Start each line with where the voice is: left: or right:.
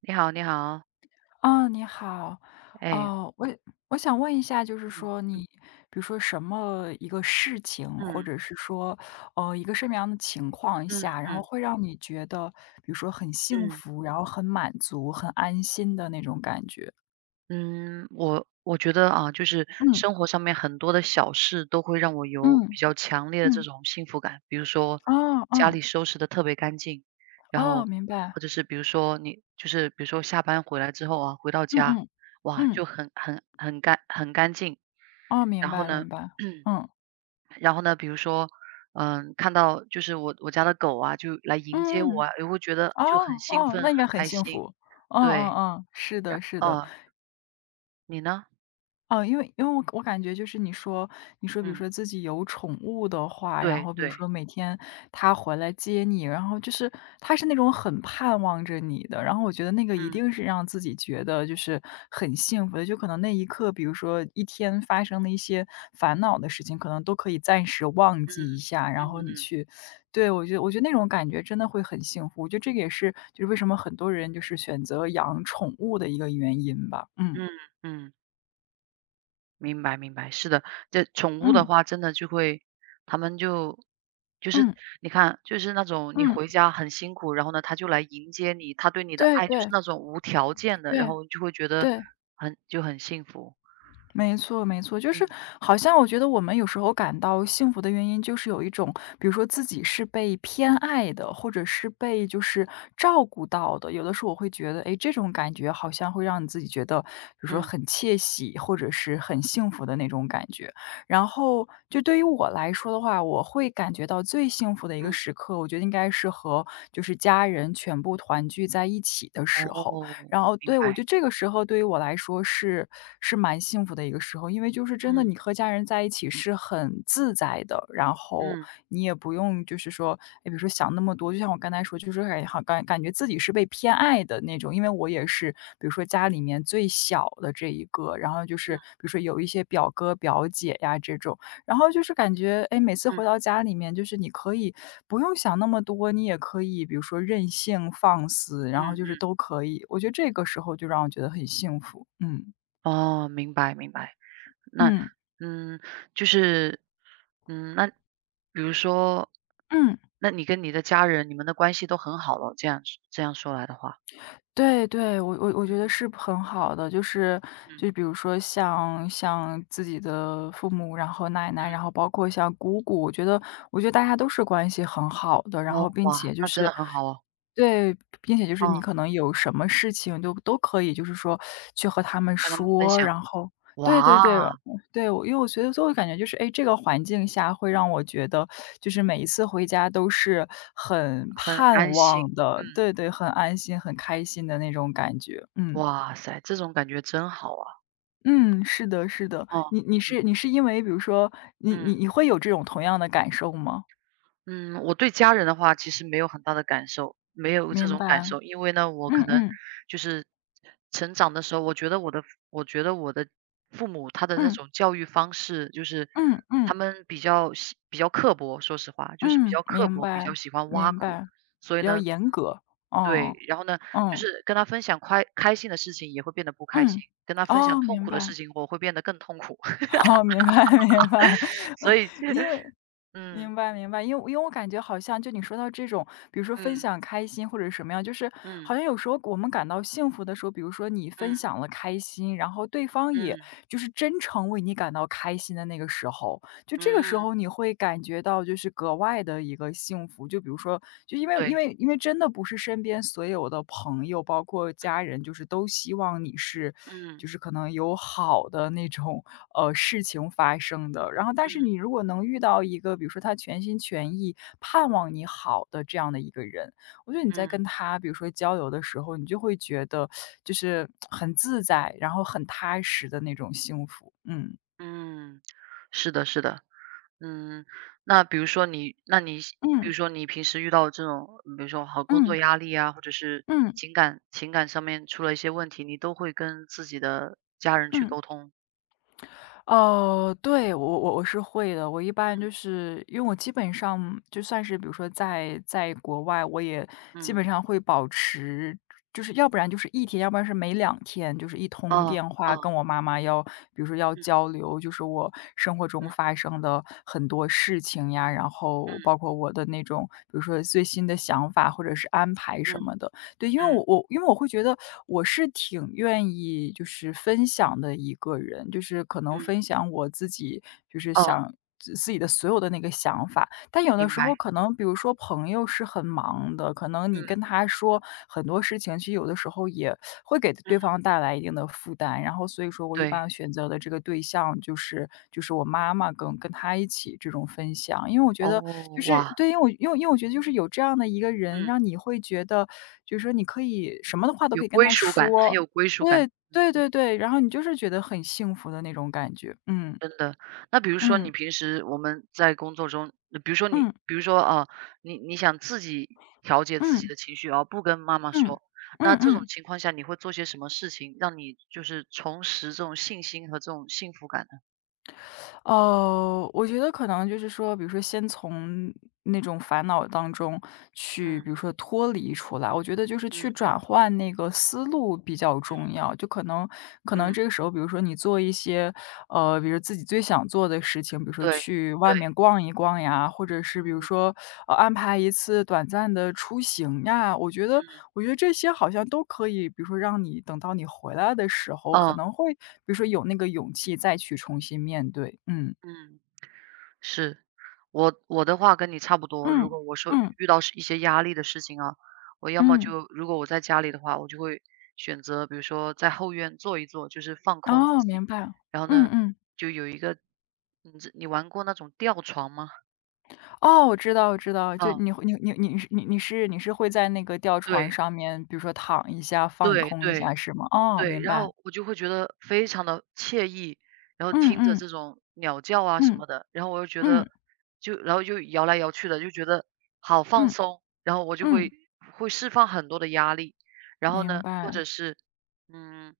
right: 你好，你好，
left: 哦，你好。
right: 哎，
left: 哦，我想问一下，就是说
right: 嗯
left: 你比如说什么一个事情，
right: 嗯
left: 或
right: 嗯
left: 者是说，一个什么样的情况
right: 嗯
left: 下，然后
right: 嗯
left: 会让你觉得，比如说很幸
right: 嗯
left: 福，然后很满足、很安心的那种感觉？
right: 嗯，我觉得啊，就是
left: 嗯，
right: 生活上面很多的小事都会让我有
left: 嗯，
right: 比较强烈的这
left: 嗯，
right: 种幸福感，比如说
left: 哦，
right: 家
left: 嗯，
right: 里收拾的特别干净，然
left: 哦，
right: 后
left: 明白。
right: 或者是比如说你就是比如说下班回来之后啊，回到
left: 嗯
right: 家，
left: 嗯，
right: 哇，
left: 嗯，
right: 就很干净，
left: 哦哦哦明白嗯嗯嗯哦明
right: 然后
left: 白
right: 呢，
left: 明白。嗯，
right: 然后呢，比如说，嗯，看到就是我家的狗啊，就来迎接我
left: 嗯，
right: 啊，也会觉得就很
left: 哦，
right: 兴
left: 哦，
right: 奋、
left: 那应该
right: 很
left: 很
right: 开
left: 幸
right: 心。
left: 福。嗯嗯
right: 对，
left: 嗯，是的是的。
right: 哦，你呢？
left: 哦，因为我感觉就是你说比如
right: 嗯，
left: 说自己有宠物的话，然
right: 对
left: 后比如
right: 对，
left: 说每天它回来接你，然后就是它是那种很盼望着你的，然后我觉得那个一
right: 嗯
left: 定是让自己觉得就是很幸福的，就可能那一刻，比如说一天发生的一些烦恼的事情，可能都可以暂时忘
right: 嗯
left: 记一下，
right: 嗯
left: 然后你
right: 嗯
left: 去对，我觉得那种感觉真的会很幸福，我觉得这个也是就是为什么很多人就是选择养宠物的一个原因吧。嗯
right: 嗯嗯，明白明白，是的，这宠物的
left: 嗯
right: 话，真的就会，他们就是
left: 嗯
right: 你看，就是那种你
left: 嗯。
right: 回家很辛苦，然后呢，它就来迎接你，它对你的
left: 对
right: 爱就是
left: 对
right: 那种无条件的，然
left: 对
right: 后你就会觉得
left: 对，
right: 就很幸福。
left: 没错没错。就是
right: 嗯
left: 好像我觉得我们有时候感到幸福的原因，就是有一种比如说自己是被偏爱的，或者是被就是照顾到的。有的时候我会觉得，哎，这种感觉好像会让你自己觉得，比如说
right: 嗯
left: 很窃喜，或者是很幸福的那种感觉。然后就对于我来说的话，我会感觉到最幸福的一个
right: 嗯。
left: 时刻，我觉得应该是和就是家人全部团聚在一起的时候。
right: 哦，
left: 然后
right: 明
left: 对，我
right: 白，
left: 觉得这个时候对于我来说是蛮幸福的一个时候，因为就是真的
right: 嗯
left: 你和家人在一起是很自在的，然后
right: 嗯
left: 你也不用就是说，哎，比如说想那么多，就像我刚才说，就是感好感感觉自己是被偏爱的那种，因为我也是，比如说家里面最小的这一个，然后就是
right: 嗯
left: 比如说有一些表哥表姐呀这种，然后就是感觉，哎，每次回到
right: 嗯
left: 家里面，就是你可以不用想那么多，你也可以比如说任性放肆，
right: 嗯
left: 然后就是
right: 嗯，
left: 都可以。我觉得这个时候就让我觉得很幸福。嗯
right: 哦，明白明白。那
left: 嗯
right: 嗯，就是嗯，那比如说，
left: 嗯，
right: 那你跟你的家人，你们的关系都很好了，这样说来的话，
left: 对对，我觉得是
right: 嗯
left: 很好的，就是
right: 嗯
left: 就比如说像自己的父母，然后奶奶，
right: 嗯，
left: 然后包括像姑姑，我觉得大家都是关系很好的，然后
right: 哦
left: 并
right: 哇，
left: 且就
right: 那真
left: 是
right: 的很好哦，
left: 对，并且就是你
right: 哦，
left: 可能有什么事情都可以，就是说去和他们
right: 跟他们分
left: 说，
right: 享，
left: 然后对对
right: 哇，
left: 对，嗯对，因为我觉得最后感觉就是，哎，这个环境下会让我觉得，就是每一次回家都是很
right: 很
left: 盼
right: 安心，
left: 望的，
right: 嗯，
left: 对对，很安心、很开心的那种感觉。嗯
right: 哇塞，这种感觉真好啊，
left: 嗯，是的，是的，
right: 哦，
left: 你你
right: 嗯
left: 是你是因为比如说你你
right: 嗯。
left: 你会有这种同样的感受吗？
right: 嗯，我对家人的话其实没有很大的感受，没有这
left: 明
right: 种感
left: 白，
right: 受，因为呢，我
left: 嗯
right: 可能
left: 嗯
right: 就是成长的时候，我觉得我的父母他的那
left: 嗯
right: 种教育方式，就是
left: 嗯嗯嗯。
right: 他们比较刻薄，说实话，就是比
left: 嗯，
right: 较刻
left: 明
right: 薄，比
left: 白，
right: 较喜欢挖
left: 明
right: 苦，
left: 白，
right: 所以
left: 比较
right: 呢，
left: 严格，
right: 对，
left: 嗯，
right: 然后呢，就
left: 嗯，
right: 是跟他分享开心的事情也会变得不开心，
left: 嗯，
right: 跟他分享
left: 哦，
right: 痛
left: 明
right: 苦的
left: 白，
right: 事情，我会变得更痛苦，
left: 哦，明白 明白，
right: 所以，
left: 因为
right: 嗯
left: 明白，明白，因为我感觉好像就你说到这种，比如说分
right: 嗯
left: 享开心或者什么样，就是好
right: 嗯
left: 像有时候我们感到幸福的时候，比如说你分
right: 嗯
left: 享了开心，然后对方也
right: 嗯
left: 就是真诚为你感到开心的那个时候，就这个
right: 嗯，
left: 时候你会感觉到就是格外的一个幸福，就比如说，就因为
right: 对。
left: 因为因为真的不是身边所有的朋友，包括家人，就是都希望你是，
right: 嗯
left: 就是可能有好的那种事情发生的。然后，但是你
right: 嗯
left: 如果能遇到一个，比如说他全心全意盼望你好的这样的一个人，我觉得你在
right: 嗯
left: 跟他比如说交流的时候，你就会觉得就是很自在，然后很踏实的那种幸福。嗯
right: 嗯，是的，是的，嗯，那比如说你，比
left: 嗯
right: 如说你平时遇到这种，比如说好工作
left: 嗯
right: 压力啊，或者是
left: 嗯。
right: 情感上面出了一些问题，你都会跟自己的家人去
left: 嗯，
right: 沟通，
left: 哦，对，我是会的。我一般就
right: 嗯
left: 是因为我基本上就算是比如说在国外，我也基本
right: 嗯，
left: 上会保持，就是要不然就是一天，要不然是每两天，就是一通
right: 哦
left: 电
right: 哦，
left: 话跟我妈妈要，比如说要
right: 嗯
left: 交流，就是我生活中
right: 嗯
left: 发生的很多事情呀，然后
right: 嗯
left: 包括我的那种，比如说最新的想法或者是安排什
right: 嗯
left: 么的。对，因为我
right: 嗯
left: 我因为我会觉得我是挺愿意就是分享的一个人，就是可能
right: 嗯，
left: 分享我自己，就是
right: 哦，
left: 想自己的所有的那个想法。但有的
right: 明
left: 时候
right: 白，
left: 可能比如说朋友是很忙的，可能
right: 嗯
left: 你跟他说很多事情，其实有的时候也会给对
right: 嗯，
left: 方带来一定的负担。然后所以说我一
right: 对，
left: 般选择的这个对象就是我妈妈跟他一起这种分享，因为我觉
right: 哦
left: 得就是
right: 哇，
left: 对，因为我觉得就是有这样的一个人，
right: 嗯，
left: 让你会觉得就是说你可以什么的话都
right: 有
left: 可以跟
right: 归
left: 他
right: 属感，很
left: 说，
right: 有归属感，
left: 对对
right: 嗯。
left: 对对，然后你就是觉得很幸福的那种感觉，
right: 真的，那比如说你
left: 嗯
right: 平时我们在工作中，比如说你，
left: 嗯
right: 比如说啊，你你想自己调节自己
left: 嗯
right: 的情绪而不跟妈妈
left: 嗯
right: 说，
left: 嗯嗯
right: 那
left: 嗯
right: 这种
left: 嗯。
right: 情况下你会做些什么事情，让你就是重拾这种信心和这种幸福感呢？
left: 哦，我觉得可能就是说，比如说先从那种烦恼当中去，比
right: 嗯
left: 如说脱离出来，我觉得就是去
right: 嗯嗯
left: 转换那个思路比较
right: 嗯
left: 重要。就可能
right: 嗯，
left: 这个时候，比如说你做一些，比如自己最想做的事情，比如说
right: 对
left: 去外
right: 对，
left: 面逛一逛呀，或者是比如
right: 嗯
left: 说，安排一次短暂的出行呀，我觉得
right: 嗯
left: 我觉得这些好像都可以，比如说让你等到你回来的时候，可
right: 哦
left: 能会比如说有那个勇气再去重新面对，嗯。
right: 嗯。是，我的话跟你差不多。如
left: 嗯，
right: 果我说
left: 嗯，
right: 遇到是一些压力的事情啊，我要么
left: 嗯，
right: 就如果我在家里的话，我就会选择，比如说在后院坐一坐，就是放空自
left: 哦，
right: 己。
left: 明白，
right: 然后
left: 嗯
right: 呢，
left: 嗯，
right: 就有一个，你玩过那种吊床吗？
left: 哦，我知道，就
right: 啊，
left: 你会你你你是你你是你是会在那个吊床
right: 对
left: 上面，比如说躺一下，放
right: 对
left: 空一下
right: 对，
left: 是吗？哦，
right: 对，
left: 明
right: 然
left: 白，
right: 后我就会觉得非常的惬意，然后
left: 嗯
right: 听着
left: 嗯，
right: 这种鸟叫啊什
left: 嗯，
right: 么的，然后我又觉
left: 嗯，
right: 得就然后就摇来摇去的，就觉得好放
left: 嗯，
right: 松，然后我就会
left: 嗯。
right: 会释放很多的压力。然后
left: 明
right: 呢，或
left: 白，
right: 者是，嗯，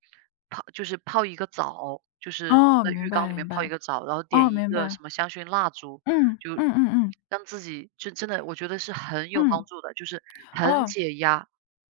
right: 就是泡一个澡，就是坐
left: 哦，
right: 在
left: 明
right: 浴
left: 白
right: 缸里
left: 明
right: 面泡一
left: 白，
right: 个澡，然后点
left: 哦，
right: 一
left: 明
right: 个
left: 白，
right: 什么香薰蜡烛，
left: 嗯，
right: 就
left: 嗯嗯嗯，
right: 让自己就真的我觉得是很有
left: 嗯，
right: 帮助的，就是很
left: 哦，
right: 解压。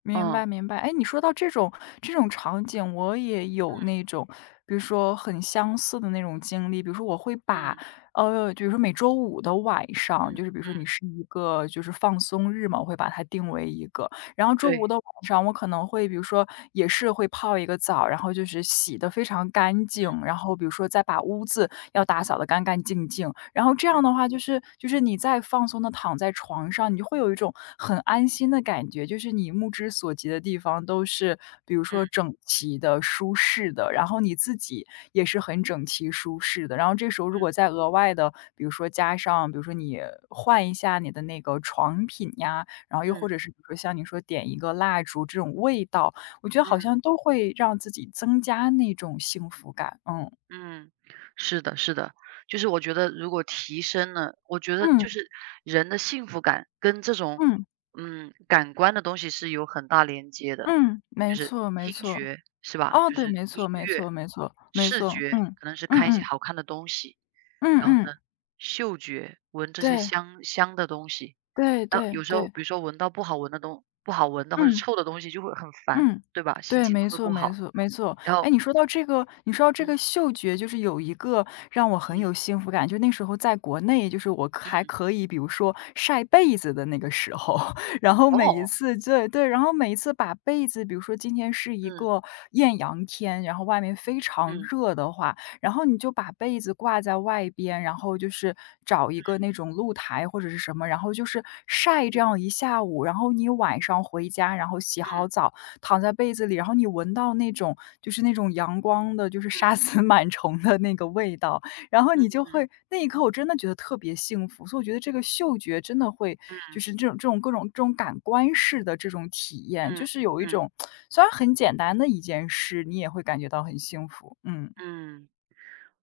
left: 明白
right: 嗯，
left: 明白。哎，你说到这种场景，我也有
right: 嗯，
left: 那种，比如说很相似的那种经历。比如说我会把，
right: 嗯，
left: 比如说每周五的晚上，就
right: 嗯，
left: 是比如
right: 嗯，
left: 说你是一个就是放松日嘛，我会把它定为一个。然后周五
right: 对。
left: 的晚上，我可能会比如说也是会泡一个澡，然后就是洗的非常干净，
right: 嗯
left: 然后比如说再把屋子要打扫得干干净净。然后这样的话，就是你再放松的躺在床上，你就会有一种很安心的感觉，就是你目之所及的地方都是比如说
right: 嗯
left: 整齐的、舒适的，然后你自己也是很整齐舒适的。然后这时候如
right: 嗯
left: 果再
right: 嗯
left: 额外的，比如说加上比如说你换一下你的那个床品呀，然后又或者
right: 嗯
left: 是比如说像你说点一个蜡烛这种味道，我觉得好
right: 嗯
left: 像都会让自己增加那种幸福感，嗯，
right: 嗯，是的，是的，就是我觉得如果提升了，我觉得
left: 嗯，
right: 就是人的幸福感跟这种
left: 嗯。
right: 嗯感官的东西是有很大连接的，
left: 嗯，
right: 就
left: 没
right: 是
left: 错没
right: 听
left: 错。
right: 觉是吧？
left: 哦，
right: 就
left: 对，
right: 是
left: 没
right: 音
left: 错没
right: 乐，
left: 错没错没
right: 视
left: 错，
right: 觉
left: 嗯，
right: 可能是
left: 嗯
right: 看一些
left: 嗯，
right: 好看的东西，
left: 嗯
right: 然后
left: 嗯，
right: 呢，嗅觉闻这些
left: 对，
right: 香香的东西，
left: 对
right: 那
left: 对
right: 有时候
left: 对，
right: 比如说闻到不好闻的东不好闻的或者
left: 嗯
right: 臭的东西就会很烦，
left: 嗯，
right: 对吧？心
left: 对，
right: 情都
left: 没
right: 会
left: 错
right: 不
left: 没
right: 好，
left: 错没错。
right: 然
left: 哎，
right: 后。
left: 你说到这个
right: 嗯
left: 嗅觉，就是有一个让我很
right: 嗯
left: 有幸福感，就那时候在国内，就是我可还
right: 嗯，
left: 可以比如说晒被子的那个时候，然后每一
right: 哦，
left: 次对对，然后每一次把被子比如说今天是一
right: 嗯
left: 个艳阳天，然后外面非常
right: 嗯
left: 热的话，然后你就把被子挂在外边，然后就是找一个那种露台或者是什么，然后就是晒这样
right: 嗯
left: 一下午，然后你晚上回家，然后洗好
right: 嗯
left: 澡，躺在被子里，然后你闻到那种就是那种阳光的，就是杀死 螨虫的那个味道，然后你
right: 嗯
left: 就会那一刻我真的觉得特别幸福，所以我觉得这个嗅觉真的会就
right: 嗯
left: 是这种各种这种感官式的这种体验，就
right: 嗯
left: 是有一
right: 嗯
left: 种 虽然很简单的一件事，你也会感觉到很幸福，嗯。
right: 嗯，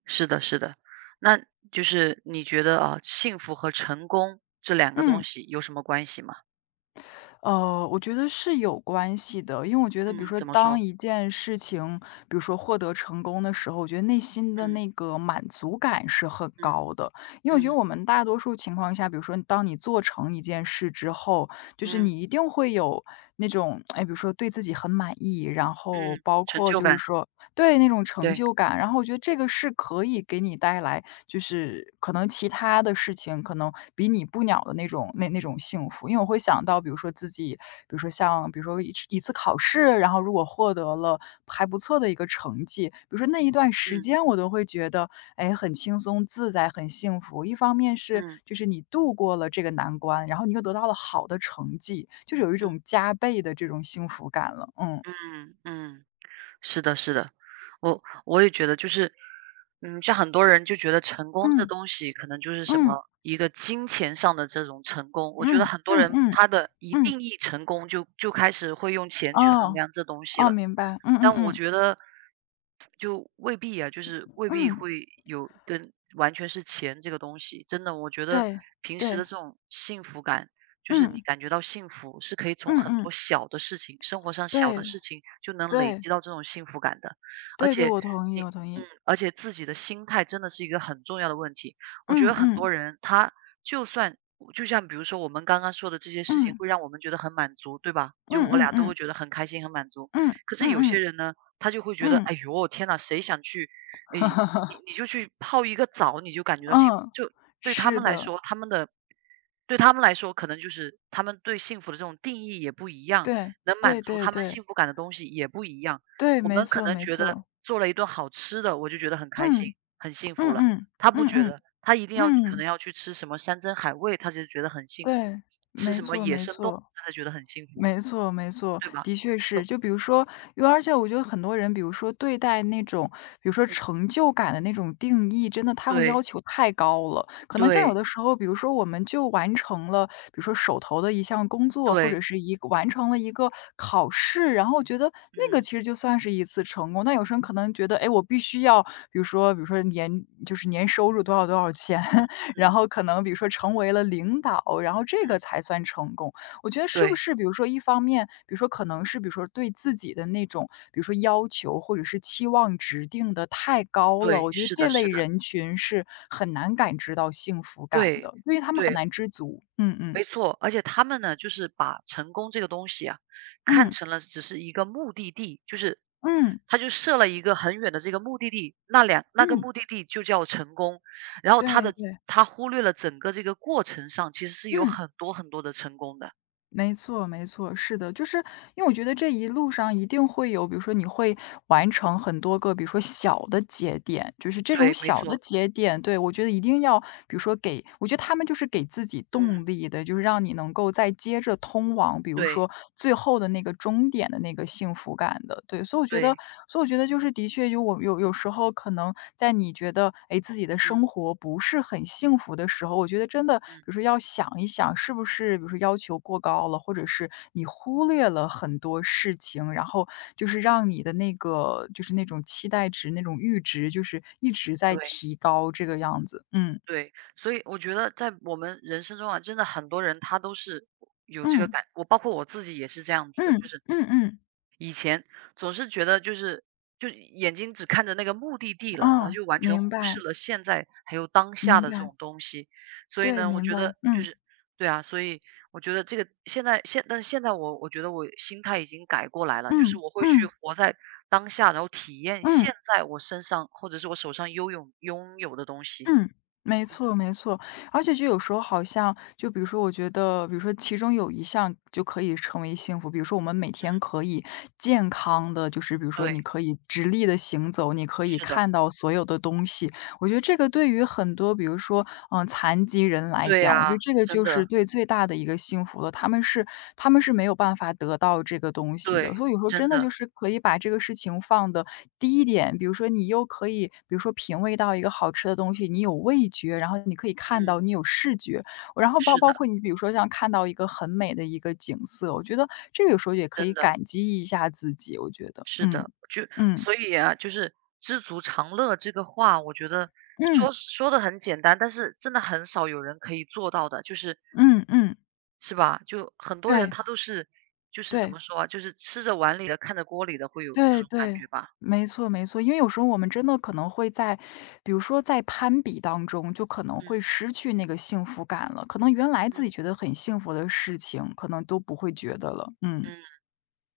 right: 是的，是的。那就是你觉得啊，幸福和成功这两个东
left: 嗯。
right: 西有什么关系吗？
left: 我觉得是有关系的，因为我觉得，比如
right: 嗯，
left: 说，
right: 怎么
left: 当
right: 说？
left: 一件事情，比如说获得成功的时候，我觉得内心的
right: 嗯
left: 那个满足感是很
right: 嗯
left: 高的。因为我觉得
right: 嗯
left: 我们大多数情况下，比如说，当你做成一件事之后，就是
right: 嗯
left: 你一定会有那种，哎，比如说对自己很满意，然后
right: 嗯，
left: 包
right: 成
left: 括
right: 就
left: 就是
right: 感，
left: 说，对，那种成
right: 对，
left: 就感，然后我觉得这个是可以给你带来，就是可能其他的事情可能比你不鸟的那种那种幸福。因为我会想到，比如说自己，比如说像比如说一次考试，然后如果获得了还不错的一个成绩，比如说那一段时
right: 嗯
left: 间我都会觉得，哎，很轻松自在，很幸福。一方面是
right: 嗯
left: 就是你度过了这个难关，然后你又得到了好的成绩，就是有一
right: 嗯
left: 种加倍的这种幸福感了。
right: 嗯嗯。是的，是的，我也觉得就是，嗯，像很多人就觉得成功这
left: 嗯
right: 东西可能就是什
left: 嗯
right: 么一个金钱上的这种成功，我觉得
left: 嗯
right: 很多
left: 嗯嗯
right: 人
left: 嗯。嗯
right: 他的一
left: 嗯，
right: 定义成功就开始会用钱去衡
left: 哦，
right: 量这东西
left: 哦，
right: 了。
left: 明白，嗯嗯
right: 但我
left: 嗯，
right: 觉得就未必啊，就是未必
left: 嗯，
right: 会有跟完全是钱这个东西。真的，我觉得
left: 对，
right: 平时
left: 对，
right: 的这种幸福感，就是你
left: 嗯，
right: 感觉到幸福是可以从
left: 嗯
right: 很
left: 嗯，
right: 多小的事情，生活上小的
left: 对，
right: 事情就能累
left: 对，
right: 积到这种幸福感的。而
left: 对对，
right: 且
left: 我同意，
right: 你，嗯，而且自己的心态真的是一个很重要的问题。我觉
left: 嗯
right: 得很
left: 嗯，
right: 多人他就算就像比如说我们刚刚说的这些事情，
left: 嗯，
right: 会让我们觉得很满足，对吧？
left: 嗯
right: 就我
left: 嗯
right: 俩都
left: 嗯，
right: 会觉得很开心、很满足。
left: 嗯
right: 可是有些
left: 嗯嗯，
right: 人呢，他就会觉得，
left: 嗯，
right: 哎呦，天呐，谁想去，哎，你你 就去泡一个澡，你就感觉到幸福，
left: 嗯，
right: 就对他
left: 是
right: 们来
left: 的，
right: 说，他们的对他们来说，可能就是他们对幸福的这种定义也不一样，
left: 对，
right: 能
left: 对
right: 满足
left: 对
right: 他们
left: 对，
right: 幸福感的东西也不一样。
left: 对，
right: 我
left: 没
right: 们可
left: 错
right: 能
left: 没
right: 觉得
left: 错，
right: 做了一顿好吃的，我就觉得很开心、
left: 嗯，
right: 很幸
left: 嗯
right: 福了。
left: 嗯，
right: 他不
left: 嗯
right: 觉
left: 嗯，
right: 得，他一定要可
left: 嗯。
right: 能要去吃什么山珍海味，他才觉得很幸福；
left: 对，
right: 吃
left: 没
right: 什么
left: 错
right: 野
left: 没
right: 生动物，
left: 错。
right: 他才觉得很幸福，
left: 没错没错，
right: 对吧？
left: 的确是。
right: 就
left: 就比如说因为而且我觉得很多人，比如说对待那种比如说
right: 嗯，
left: 成就感的那种定义，真的他会要
right: 对。
left: 求太高了。可能像有
right: 对，
left: 的时候，比如说我们就完成了，比如说手头的一项工作，或者
right: 对，
left: 是一个完成了一个考试，然后我觉得那个
right: 嗯，
left: 其实就算是一次成功。但有时候可能觉得，哎，我必须要，比如说就是年收入多少多少钱，
right: 嗯，
left: 然
right: 嗯，
left: 后可能比如说成为了领导，然后这个
right: 嗯，
left: 才算成功。我觉得是不
right: 对，
left: 是比如说一方面，比如说可能是比如说对自己的那种，比如说要求或者是期望值定的太高了，
right: 对，
left: 我觉得
right: 是
left: 这
right: 的，
left: 类
right: 是的，
left: 人群是很难感知到幸福感
right: 对，
left: 的，因为他们很
right: 对，
left: 难知足。嗯嗯，
right: 没错。而且他们呢，就是把成功这个东西啊，看
left: 嗯，
right: 成了只是一个目的地，就是
left: 嗯，
right: 他就设了一个很远的这个目的地，那个
left: 嗯，
right: 目的地就叫成功。然后他
left: 对
right: 的
left: 对，
right: 他忽略了整个这个过程上，其实是有
left: 嗯。
right: 很多很多的成功的。
left: 没错，没错，是的，就是因为我觉得这一路上一定会有，比如说你会完成很多个，比如说小的节点，就是这种
right: 对，没
left: 小的
right: 错，
left: 节点，对，我觉得一定要，比如说给，我觉得他们就是给自己动
right: 嗯，
left: 力的，就是让你能够再接着通往，比如
right: 对，
left: 说最后的那个终点的那个幸福感的，对，所以我觉得
right: 对，
left: 就是的确有有时候可能在你觉得，哎，自己的
right: 嗯，
left: 生活不是很幸福的时候，我觉得真的比
right: 嗯，
left: 如说要想一想是不是比如说要求过高了，或者是你忽略了很多事情，然后就是让你的那个就是那种期待值、那种阈值，就是一直在
right: 对。
left: 提高这个样子。嗯，
right: 对，所以我觉得在我们人生中啊，真的很多人他都是有这个
left: 嗯，
right: 感，我包括我自己也是这样子的，
left: 嗯，
right: 就是
left: 嗯嗯，
right: 以前总是觉得就是就眼睛只看着那个目的地了，然后
left: 哦，
right: 就完全忽
left: 明
right: 视
left: 白，
right: 了现在还有当下
left: 明
right: 的这
left: 白，
right: 种东西，所以
left: 对，
right: 呢，我
left: 明
right: 觉
left: 白，
right: 得就
left: 嗯，
right: 是对啊，所以我觉得这个现在但是现在我觉得我心态已经改过来了，就是
left: 嗯，
right: 我会去
left: 嗯，
right: 活在当下，然后体验
left: 嗯。
right: 现在我身上或者是我手上拥有的东西，
left: 嗯，没
right: 嗯，
left: 错没错。而且就有时候好像就比如说我觉得，比如说其中有一项就可以成为幸福，比如说我们每天可以健康的就是比如说
right: 对。
left: 你可以直立的行走，你可以
right: 是的，
left: 看到所有的东西，我觉得这个对于很多比如说，嗯，残疾人来
right: 对
left: 讲，
right: 呀，
left: 我觉得这个
right: 真
left: 就是
right: 的，
left: 对最大的一个幸福了。他们是没有办法得到这个东西的，
right: 对，
left: 所以有时候真
right: 真
left: 的就
right: 的，
left: 是可以把这个事情放的低一点。比如说你又可以，比如说品味到一个好吃的东西，你有味觉，然后你可以看
right: 嗯，
left: 到，你有视觉，然后
right: 是
left: 包
right: 的，
left: 括你比如说像看到一个很美的一个景色，我觉得这个有时候也可以
right: 真的，
left: 感激一下自己，我觉得，
right: 是
left: 嗯，
right: 的，就
left: 嗯，
right: 所以啊，就是知足常乐这个话，我觉得
left: 嗯，
right: 说说的很简单，但是真的很少有人可以做到的，就是，
left: 嗯嗯，
right: 是吧？就很多人
left: 对，
right: 他都是，就是怎
left: 对。
right: 么说啊，就是吃着碗里的，看着锅里的，会有这
left: 对
right: 种感
left: 对，
right: 觉吧？
left: 没错没错。因为有时候我们真的可能会在比如说在攀比当中，就可能会
right: 嗯
left: 失去那个幸福感了，可能原来自己
right: 嗯
left: 觉得很幸福的事情，可能都不会觉得了，嗯。
right: 嗯。